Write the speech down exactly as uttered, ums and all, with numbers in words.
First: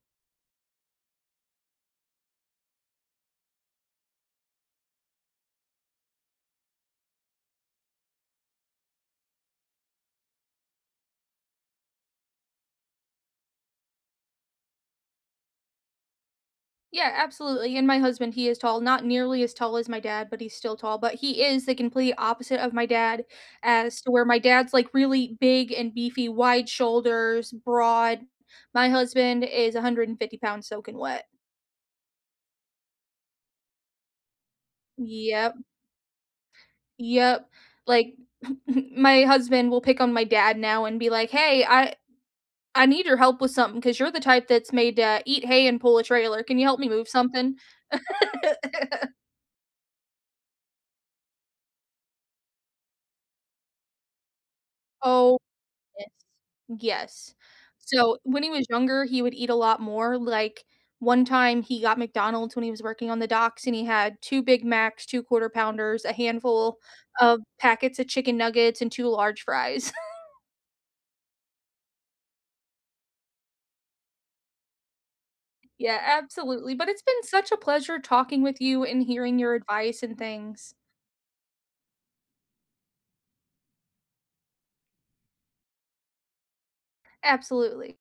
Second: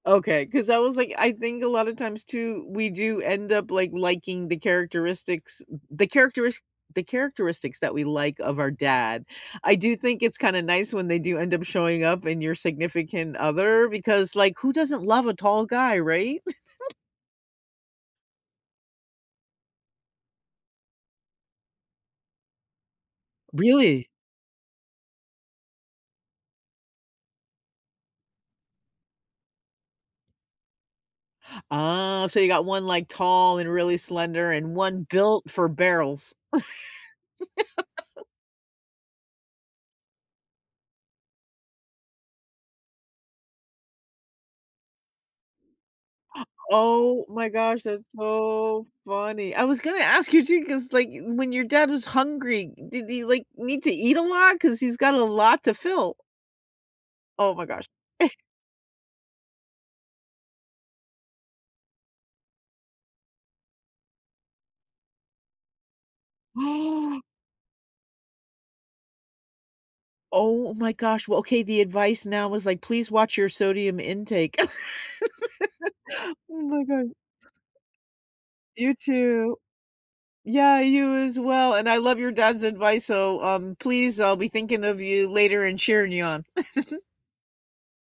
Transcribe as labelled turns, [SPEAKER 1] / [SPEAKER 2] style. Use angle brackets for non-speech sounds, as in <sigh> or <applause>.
[SPEAKER 1] Okay, 'cause I was like, I think a lot of times too, we do end up, like, liking the characteristics the characteris the characteristics that we like of our dad. I do think it's kinda nice when they do end up showing up in your significant other because, like, who doesn't love a tall guy, right? <giggles>
[SPEAKER 2] Yeah, absolutely, and my husband, he is tall- not nearly as tall as my dad, but he's still tall- but he is the complete opposite of my dad as
[SPEAKER 1] Really?
[SPEAKER 2] to where my dad's like really big and beefy, wide shoulders, broad. My husband is a hundred and fifty pounds soaking wet.
[SPEAKER 1] Ah, so you got one like, tall and really slender, and one built
[SPEAKER 2] Yep.
[SPEAKER 1] for barrels.
[SPEAKER 2] Yep. Like,
[SPEAKER 1] <laughs>
[SPEAKER 2] <giggles> my husband will pick on my dad now and be like, "Hey, I I need your help with something 'cause you're the type that's made to eat hay and pull a trailer. Can you help me move
[SPEAKER 1] Oh my
[SPEAKER 2] something?"
[SPEAKER 1] gosh, that's so
[SPEAKER 2] <giggles>
[SPEAKER 1] funny. I was gonna ask you too 'cause, like, when your dad was hungry, did he, like, need to eat a lot? 'Cause he's got a
[SPEAKER 2] Oh,
[SPEAKER 1] lot to
[SPEAKER 2] yes.
[SPEAKER 1] fill.
[SPEAKER 2] Yes.
[SPEAKER 1] Oh my gosh.
[SPEAKER 2] So
[SPEAKER 1] <chuckles>
[SPEAKER 2] when he was younger, he would eat a lot more. Like, one time he got McDonald's when he was working on the docks and he had two Big Macs, two Quarter Pounders, a handful
[SPEAKER 1] <gasps>
[SPEAKER 2] of packets of chicken nuggets and two large fries. <laughs>
[SPEAKER 1] Oh my gosh. Well, okay, the advice now was like, please watch your sodium intake.
[SPEAKER 2] Yeah,
[SPEAKER 1] <giggles> Oh
[SPEAKER 2] absolutely,
[SPEAKER 1] my
[SPEAKER 2] but it's
[SPEAKER 1] god.
[SPEAKER 2] been such a pleasure talking with you
[SPEAKER 1] You
[SPEAKER 2] and hearing your
[SPEAKER 1] too.
[SPEAKER 2] advice and things.
[SPEAKER 1] Yeah, you as well and I love your dad's advice, so, um, please, I'll be thinking of you later and cheering you on. <giggles>
[SPEAKER 2] Absolutely.